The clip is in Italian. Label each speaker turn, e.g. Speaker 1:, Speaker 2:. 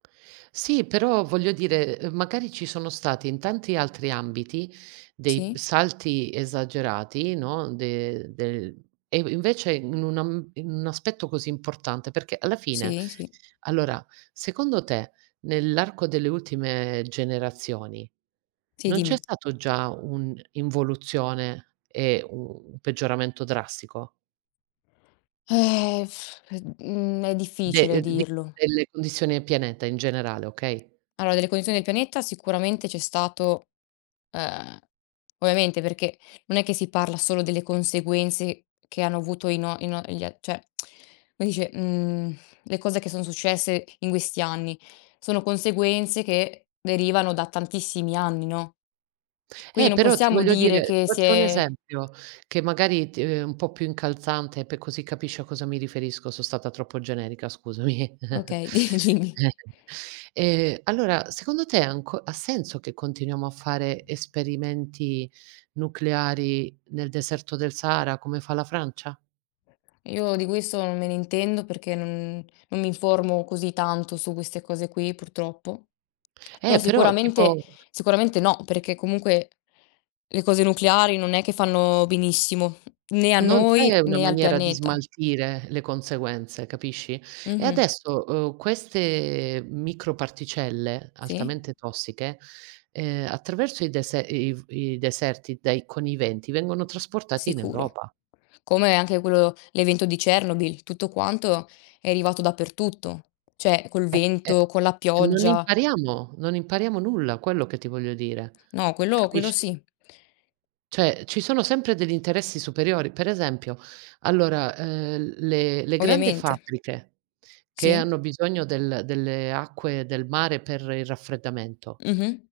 Speaker 1: Sì, però voglio dire, uhm, magari ci sono stati in tanti altri ambiti dei
Speaker 2: Sì.
Speaker 1: salti esagerati, no, de del e inv invece in un am in un aspetto così importante, perché alla fine
Speaker 2: Sì, sì.
Speaker 1: allora, secondo te nell'arco delle ultime generazioni
Speaker 2: Sì,
Speaker 1: non c'è
Speaker 2: dimmi.
Speaker 1: stato già un'involuzione e un peggioramento drastico?
Speaker 2: Eh. E mhmm, è
Speaker 1: De
Speaker 2: difficile
Speaker 1: uhm, d di
Speaker 2: dirlo.
Speaker 1: delle condizioni del pianeta in generale, okay?
Speaker 2: Allora, delle condizioni del pianeta sicuramente c'è stato, ehm, ovviamente, perché non è che si parla solo delle conseguenze che hanno avuto i no i no gl cioè, come si dice, mhmm, le cose che son successe in questi anni sono conseguenze che derivano da tantissimi anni, no. Quindi
Speaker 1: Eh,
Speaker 2: non
Speaker 1: però ti
Speaker 2: possiamo
Speaker 1: voglio
Speaker 2: dire
Speaker 1: dire ti
Speaker 2: che
Speaker 1: faccio un
Speaker 2: se
Speaker 1: esempio che magari t è un po' più incalzante pe così capisci a cosa mi riferisco, sono stata troppo generica, scusami.
Speaker 2: Okay, di dimmi.
Speaker 1: Ehm, allora secondo te è anco ha senso che continuiamo a fare esperimenti nucleari nel deserto del Sahara, come fa la Francia?
Speaker 2: Io di questo non me ne intendo perché non non mi informo così tanto su queste cose qui, purtroppo.
Speaker 1: Eh,
Speaker 2: Però
Speaker 1: però
Speaker 2: sicuramente
Speaker 1: tipo
Speaker 2: sicuramente no, perché comunque le cose nucleari non è che fanno benissimo, né a
Speaker 1: Non c'è
Speaker 2: noi
Speaker 1: una
Speaker 2: né al
Speaker 1: maniera di
Speaker 2: pianeta.
Speaker 1: smaltire le conseguenze, capisci? E
Speaker 2: Mh-mh.
Speaker 1: adesso, uhm, queste microparticelle
Speaker 2: Sì.
Speaker 1: altamente tossiche, ehm, attraverso il dese i i deserti dai con i venti vengono trasportati in
Speaker 2: Sicuro.
Speaker 1: Europa.
Speaker 2: Come anche quello l'evento di Chernobyl, tutto quanto è arrivato dappertutto. Cioè, col
Speaker 1: Eh, eh,
Speaker 2: vento, con la
Speaker 1: non
Speaker 2: pioggia.
Speaker 1: impariamo, non impariamo nulla, quello che ti voglio dire.
Speaker 2: No, quello quello
Speaker 1: Capisci?
Speaker 2: sì.
Speaker 1: Cioè, ci sono sempre degli interessi superiori. Per esempio, allora, uhm, le le grande
Speaker 2: Ovviamente.
Speaker 1: fabbriche che
Speaker 2: Sì.
Speaker 1: hanno bisogno del delle acque del mare per il raffreddamento
Speaker 2: Mh-mh.